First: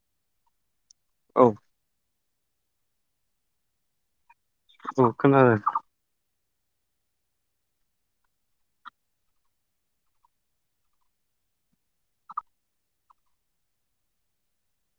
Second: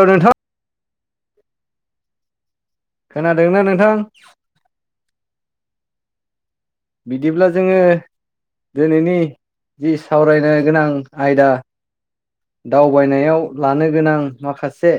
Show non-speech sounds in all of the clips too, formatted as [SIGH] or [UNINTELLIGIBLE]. औ नोंथां औ खोनादोंना नोंथां? अ खोन आरो बिदिब्ला जोङो दिनैनि जि सावरायनो गोनां आयदा दावबायनायाव लानो गोनां माखासे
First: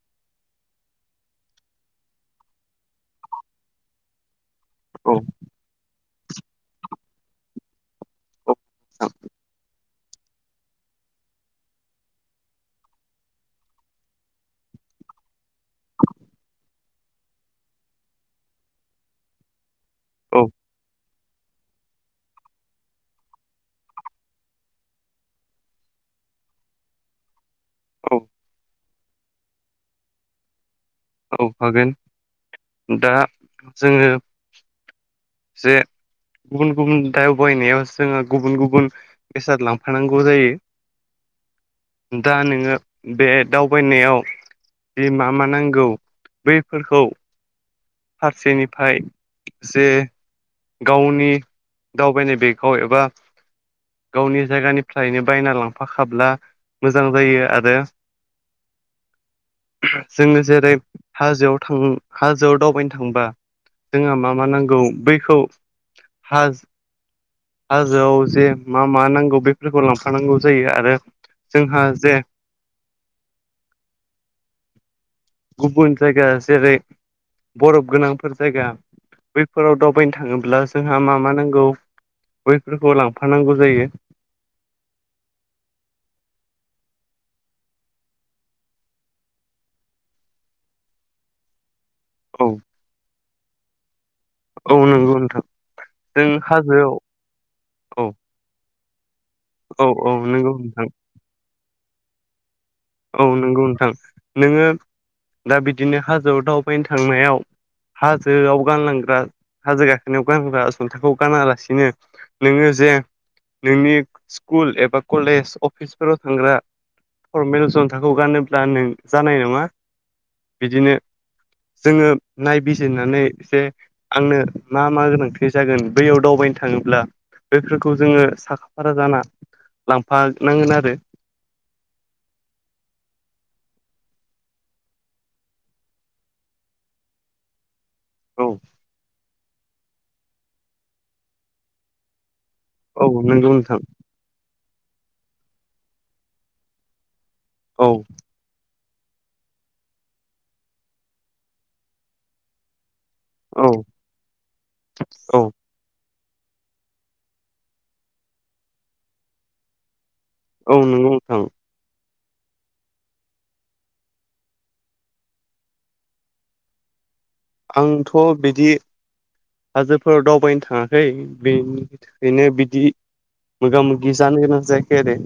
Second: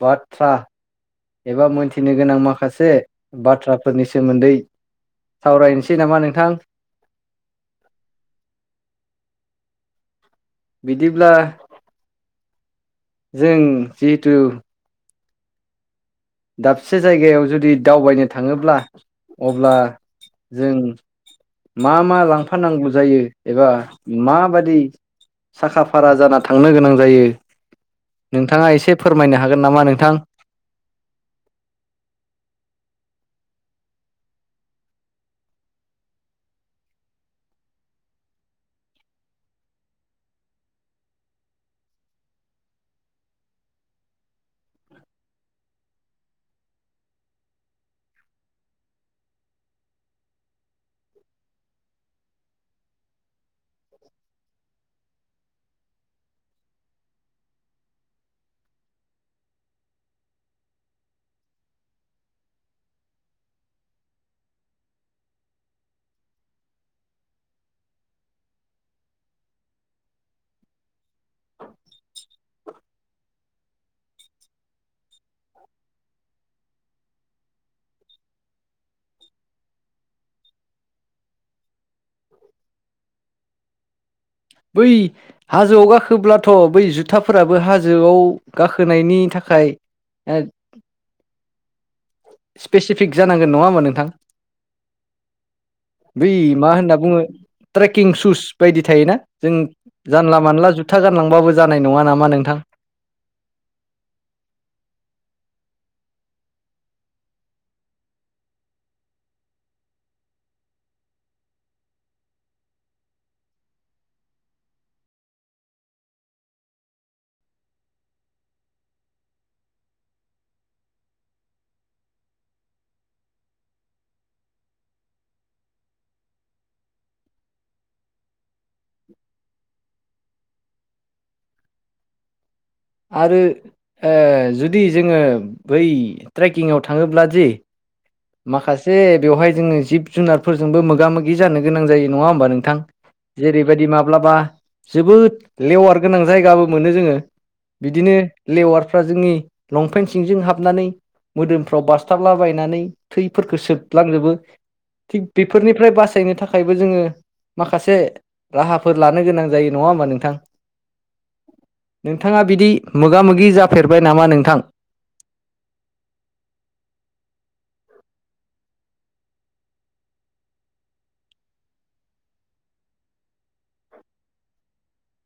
बाथ्रा एबा मोनथिनो गोनां माखासे बाथ्राफोरनि सोमोन्दै औ सावरायनोसै नामा नोंथां? औ। बिदिब्ला जों जिहेथु [INAUDIBLE] दाबसे जायगायाव जुदि दावबायनो थाङोब्ला अब्ला औ जों मा मा लांफानांगौ जायो एबा माबादि साखा फारा जाना थांनो गोनां जायो औ नोंथाङा एसे फोरमायनो हागोन नामा नोंथां। औ हागोन दा जोङो जे गुबुन गुबुन दावबायनाया जोङो गुबुन गुबुन बेसाद लांफानांगौ जायो। दा नोङो बे दावबायनायाव जि मा मा नांगौ बैफोरखौ फारसेनिफ्राय जे गावनि दावबायनाय बेगखौ एबा गावनि जायगानिफ्रायनो बायना लांफाखाब्ला मोजां जायो आरो। [INAUDIBLE] जोङो जेरै हाजोआव थां हाजोआव दावबायनो थांबा जों मा मा नांगौ बैखौ हा हाजोआव जे मा मा नांगौ बेफोरखौ लांफानांगौ जायो आरो जोंहा जे [INAUDIBLE] गुबुन जायगा जेरै बरफ गोनांफोर जायगा बैफोराव दावबायनो थाङोब्ला जोंहा मा मा नांगौ। बैफोरखौ लांफानांगौ जायो। बै हाजोआव गाखोब्लाथ' बै जुथाफोराबो हाजोआव गाखोनायनि थाखाय। [UNINTELLIGIBLE] औ स्पेसिफिक जानांगोन नङा होमबा नोंथां। औ नंगौ नोंथां जों बै मा हाजोआव होनना बुङो औ ट्रेकिं सुस बायदि थायोना। जों औ औ जानला नंगौ मानला नोंथां जुथा गानलांबाबो जानाय नङा नामा नोंथां। औ नंगौ नोंथां नोङो दा बिदिनो हाजोआव दावबायनो थांनायाव। हाजोआव गानलांग्रा हाजो गाखोनायाव गानग्रा सुंथाखौ गानालासिनो नोङो जे नोंनि स्कुल एबा कलेज अफिसफोराव थांग्रा। फरमेल जंन्थाखौ गानोब्ला नों जानाय नङा बिदिनो जोङो नायबिजिरनानै जे आंनो मा मा गोनांथि जागोन बैयाव दावबायनो थाङोब्ला। बेफोरखौ जोङो साखा फारा जाना लांफानांगोन आरो। आरो ओ जुदि जोङो बै ट्रेकिंआव थाङोब्ला दि औ माखासे बेवहाय जोङो जिब जुनारफोरजोंबो मोगा-मोगि जानो गोनां जायो नङा होमबा नोंथां। औ नंगौ नोंथां जेरैबायदि माब्लाबा जोबोद लेवार गोनां जायगाबो मोनो जोङो। औ बिदिनो लेवारफ्रा जोंनि लंपेन्ट सिंजों हाबनानै मोदोमफ्राव बासथाबलाबायनानै थैफोरखौ औ सोबलांजोबो थिग औ बेफोरनि बेनिफ्राय बासायनो थाखायबो जोङो माखासे राहाफोर लानो गोनां जायो नङा होमबा नोंथां। औ नोंगौ नोंथां। नोंथाङा बिदि मोगा मोगि जाफेरबाय नामा नोंथां? आंथ' बिदि हाजोफोराव दावबायनो थाङाखै बे बेनो बिदि। मोगा मोगि जानो गोनां जायो आरो।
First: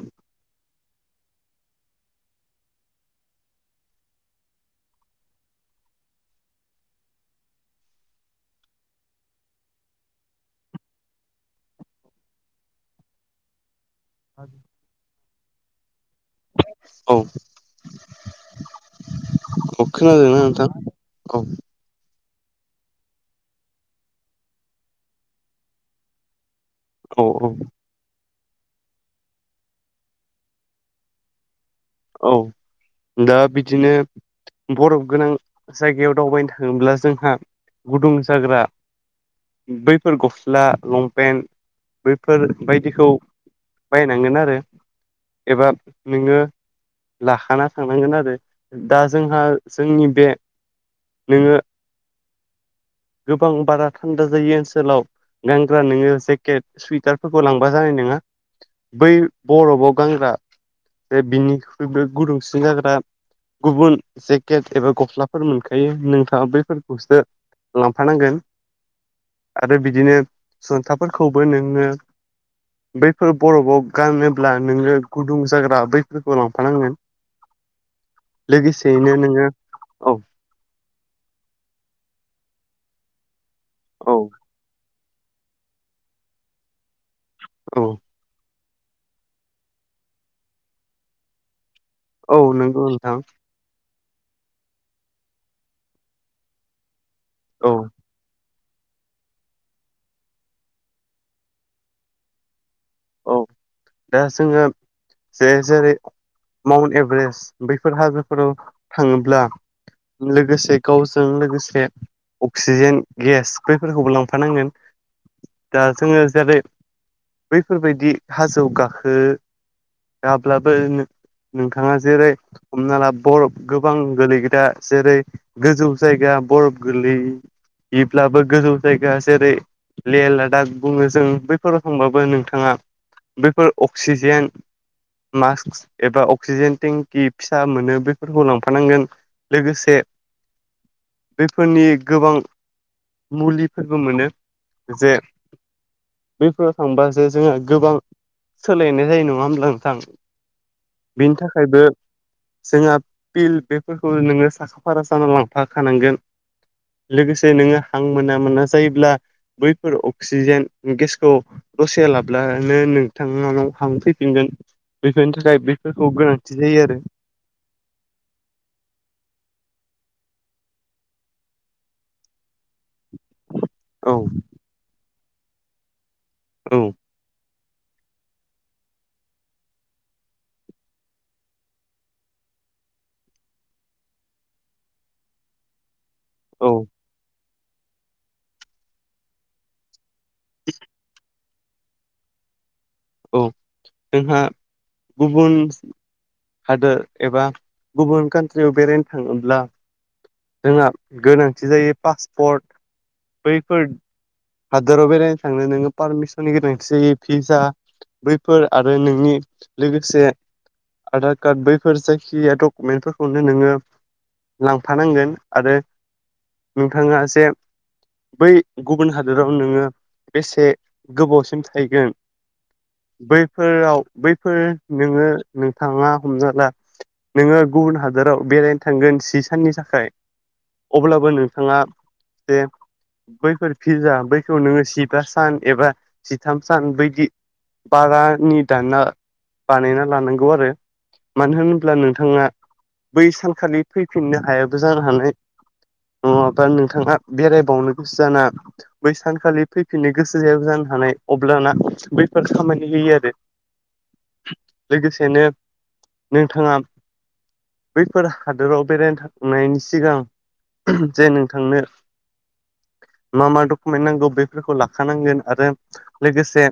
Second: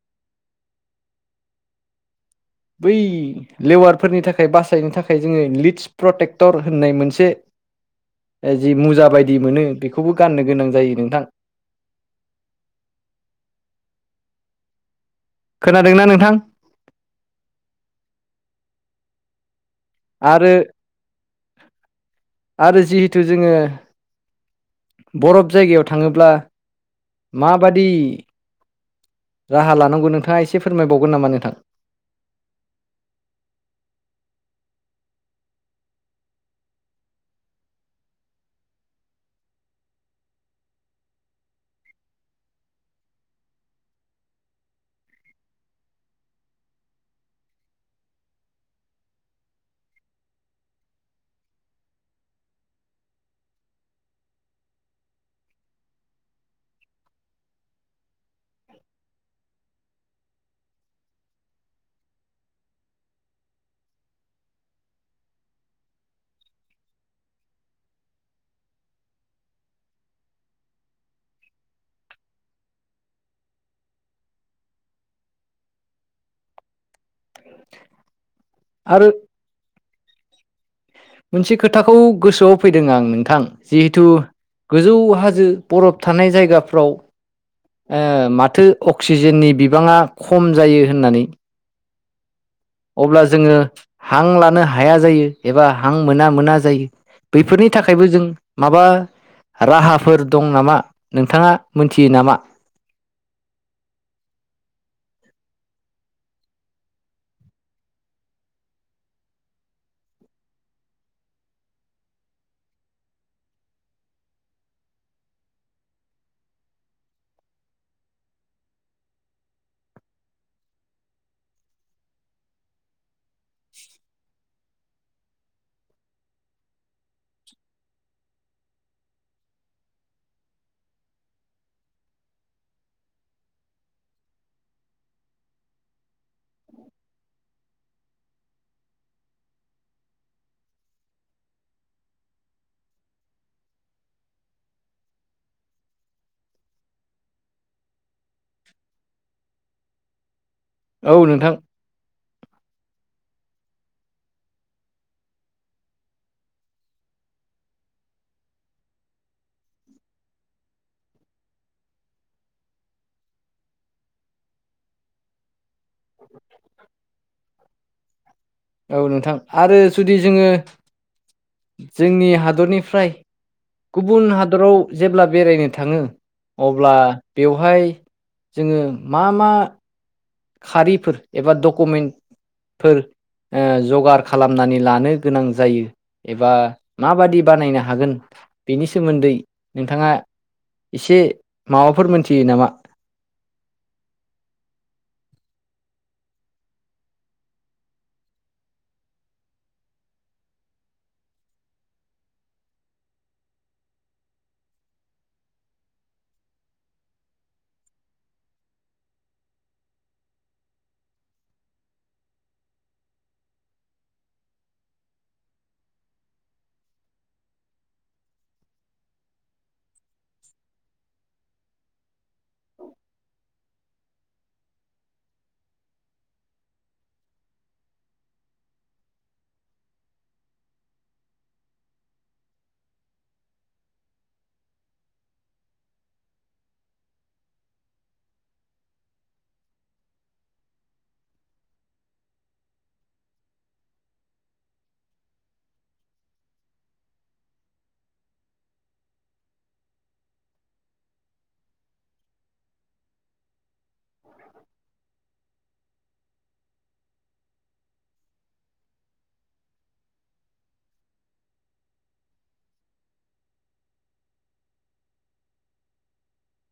बै लेवारफोरनि थाखाय बासायनो थाखाय जोङो लिदस प्रटेक्टर होननाय मोनसे जि मुजा बायदि मोनो बेखौबो गाननो गोनां जायो नोंथां। [UNINTELLIGIBLE] खोनादोंना नोंथां? औ औ खोनादोंना आरो नोंथां औ आरो जिहेथु जोङो बरफ जायगायाव थाङोब्ला औ माबादि राहा लानांगौ नोंथाङा एसे फोरमायबावगोन नामा नोंथां? औ दा बिदिनो बरफ गोनां जायगायाव दावबायनो थाङोब्ला जोंहा गुदुं जाग्रा बैफोर गस्ला लंपेन्ट बैफोर बायदिखौ बायनांगोन आरो एबा नोङो लाखाना थांनांगोन आरो दा जोंहा जोंनि बे नोङो गोबां बारा थान्दा जायो ओनसोलाव गानग्रा नोङो जेकेट सुइटारफोरखौ लांबा जानाय नङा बै बरफआव गानग्रा जे बिनिख्रुइबो गुदुंसिन जाग्रा। गुबुन जेकेट एबा गस्लाफोर मोनखायो नोंथाङा बैफोरखौसो लांफानांगोन आरो बिदिनो जुन्थाफोरखौबो नोङो बैफोर बरफआव गानोब्ला नोङो गुदुं जाग्रा बैफोर लांफानांगोन आरो लोगोसेयैनो नोङो औ मोनसे खोथाखौ गोसोआव फैदों आं नोंथां जिहेथु औ गोजौ हाजो बरफ थानाय जायगाफ्राव औ ओ माथो अक्सिजेननि बिबाङा खम जायो होननानै। औ नों अब्ला जोङो हां लानो हाया जायो एबा हां मोना मोना जायो। बैफोरनि औ थाखायबो जों माबा राहाफोर दं नामा नोंथाङा मोनथियो नामा? औ दा जोङो जे जेरै माउन्ट एभारेस्ट बैफोर हाजोफोराव थाङोब्ला लोगोसे गावजों लोगोसे अक्सिजेन गेस बैफोरखौबो लांफानांगोन दा जोङो जेरै बैफोरबायदि हाजो आव गाखो आब्लाबो नोंथाङा जेरै हमना ला बरफ गोबां गोलैग्रा जेरै गोजौ जायगा बरफ गोलै बिब्लाबो गोजौ जायगा जेरै ले लादाख बुङो जों बैफोराव थांबाबो नोंथां थाङा बैफोर अक्सिजेन मास्क एबा अक्सिजेन टेंकि फिसा मोनो बेफोरखौ लांफानांगोन लोगोसे बेफोरनि गोबां मुलिफोरबो मोनो जे बैफोराव थांबा जे जोंहा गोबां सोलायनाय जायो नङा होमब्ला नोंथां? औ बिनि नोंथां थाखायबो जोंहा पिल बेफोरखौ नोङो साखा फारा जानानै लांफाखानांगोन लोगोसे नोङो हां मोना मोना जायोब्ला बैफोर अक्सिजेन गेसखौ दसे लाब्लानो नोंथांनाव हांफैफिनगोन। बेफोरनि थाखाय बेफोरखौ गोनांथि जायो आरो औ नोंथां आरो जुदि जोङो जोंनि हादरनि फ्राय औ गुबुन हादराव जेब्ला बेरायनो थाङो औ अब्ला बेवहाय जोङो मा मा खारिफोर एबा डकुमेन्ट फोर जगार खालामनानै लानो गोनां जायो एबा औ माबादि बानायनो हागोन बेनि सोमोन्दै नोंथाङा एसे माबाफोर मोनथियो नामा औ जोंहा गुबुन हादोर एबा गुबुन कान्ट्रियाव बेरायनो थाङोब्ला जोंहा गोनांथि जायो पासपर्ट बैफोर हादोराव बेरायनो थांनो नोङो पारमिसननि गोनांथि जायो फिसआ बैफोर आरो नोंनि लोगोसे आधार कार्ड बैफोर जायखिाया डकुमेन्टफोरखौनो नोङो लांफानांगोन आरो नोंथाङा जे बै गुबुन हारि होदोराव नोङो बेसे गोबावसिम थायगोन बैफोराव बैफोर नोङो नोंथाङा हमना ला नोङो गुबुन हादराव बेरायनो थांगोन सि साननि थाखाय अब्लाबो नोंथाङा जे बैफोर फिर्जा बैखौ नोङो जिबा सान एबा जिथाम सान बायदि बारानि दाना बानायना लानांगौ आरो मानो होन्ला नोंथाङा बै सानखालि फैफिननो हायाबो जानो हानाय नङाबा नोंथाङा बेरायबावनो गोसो जाना बै सानखालि फैफिननो गोसो जाब जानो हानाय अब्लाना बैफोर खामानि होयो आरो लोगोसेनो नोंथाङा बैफोर हादोराव बेरायनो थांनायनि सिगां जे नोंथांनो मा मा दख में नांगौ बेफोरखौ लाखानांगोन आरो लोगोसे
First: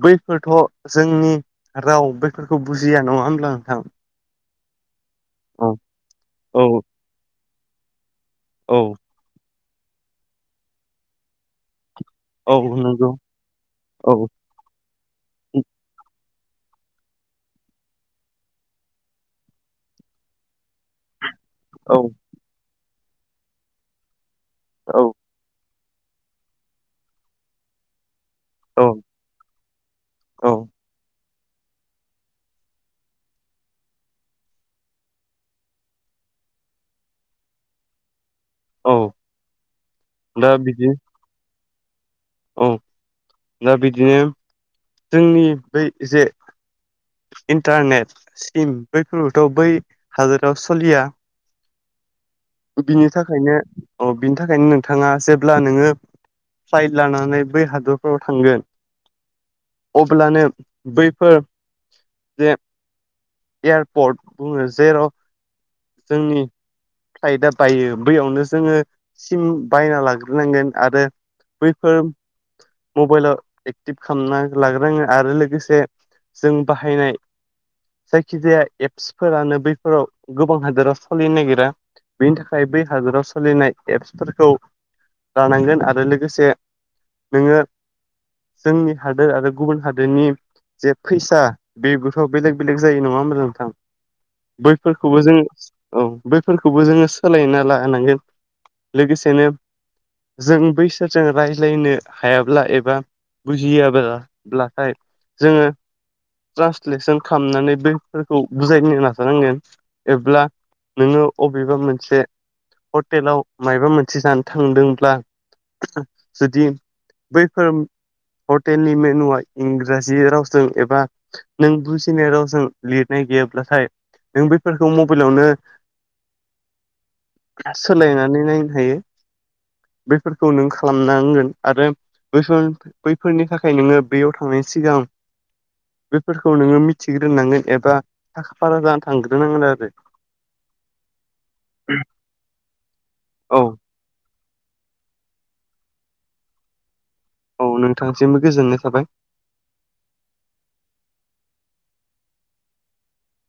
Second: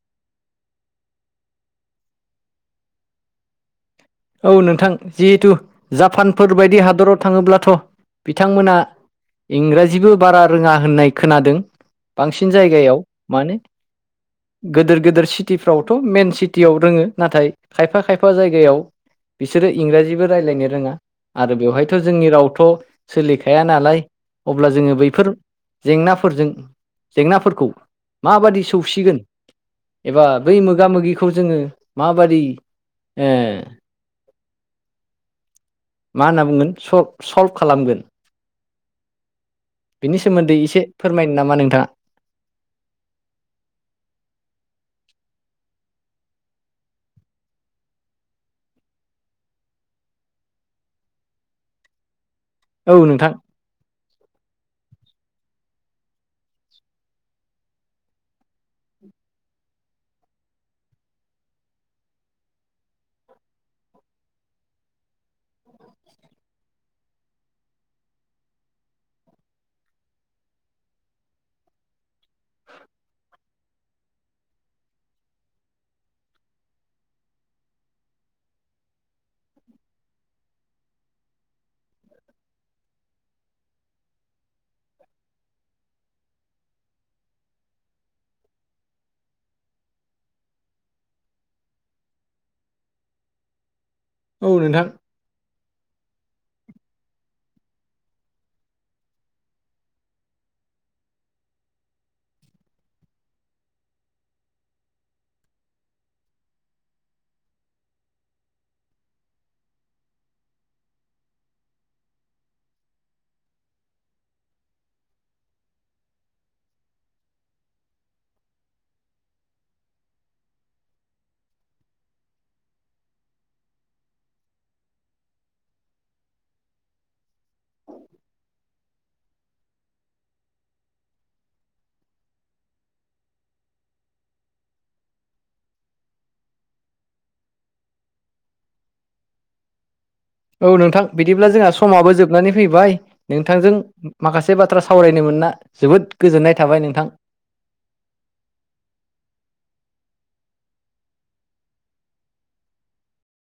बैफोरथ' जोंनि राव बैफोरखौ बुजिया नङा होनोमब्ला नोंथां औ नोंथां जिहेथु औ जापानफोर औ बायदि हादराव थाङोब्लाथ' बिथांमोना औ इंराजिबो बारा रोङा होननाय खोनादों बांसिन औ जायगायाव नंगौ मानो औ गिदोर गिदोर सिटिफ्रावथ' मेन सिटियाव रोङो नाथाय खायफा खायफा जायगायाव बिसोरो इंराजिबो रायज्लायनो रोङा आरो बेवहायथ' औ जोंनि रावथ' सोलिखाया नालाय अब्ला जोङो औ बैफोर जेंनाफोरजों जेंनाफोरखौ माबादि औ सौसिगोन एबा औ बै मोगा मोगि खौ जोङो माबाददि मा होनना बुंगोन सल्भ खालामगोन औ बिनि दा सोमोन्दै एसे बिदि फोरमायनो नामा नोंथाङा औ दा बिदिनो जोंनि बै जे इन्टारनेट सिम बैफोरथ' बै हादोराव सोलिया औ बिनि नोंथां थाखायनो अ बिनि थाखायनो नोंथाङा जेब्ला नोङो फ्लाइट लानानै बै हादरफ्राव थांगोन अब्लानो बैफोर जे एयारपर्ट बुङो जेराव जोंनि फ्लाइटआ बायो बैयावनो जोङो सिम बायना लाग्रोनांगोन आरो बैफोर मबाइलाव एक्टिभ खालामना लागोनङो आरो लोगोसे जों बाहायनाय जायखिजाया एप्सफोरानो बैफोराव गोबां हादोराव सलिनो नागिरा बेनि थाखाय बै हादराव सोलिनाय एप्सफोरखौ रानांगोन आरो लोगोसे नोङो जोंनि हादोर आरो गुबुन हादोरनि जे फैसा बे बोथ' बेलेग बेलेग जायो नङा ओमबा नोंथां औ नोंथां बैफोरखौबो जों औ बै फोरखौबो जोङो सोलायना लानांगोन लोगोसेनो जों बैसोरजों रायज्लायनो हायाब्ला एबा बुजियाब्लाथाय जोङो ट्रान्सलेसन खालामनानै बेफोरखौ बुजायनो नाजानांगोन एब्ला नोङो अबेबा मोनसे हटेलाव मायबा मोनसे जानो थांदोंब्ला जुदि बैफोर हटेलनि मेनुआ इंराजि रावजों एबा नों बुजिनाय रावजों लिरनाय गैयाब्लाथाय नों बेफोरखौ मबेलावनो सोलायनानै नायनो हायो बेफोरखौ नों खालामनांगोन आरो बैफोर बैफोरनि थाखाय नोङो बेयाव थांनायनि सिगां बेफोरखौ नोङो मिथिग्रोनांगोन एबा थाखा फारा जानानै थांग्रोनांगोन आरो औ नोंथां बिदिब्ला जोंहा समाबो जोबनानै फैबाय औ नोंथांजों माखासे से बाथ्रा सावरायनो मोनना जोबोद गोजोननाय थाबाय नोंथां। औ नोंथांसिमबो गोजोननाय थाबाय।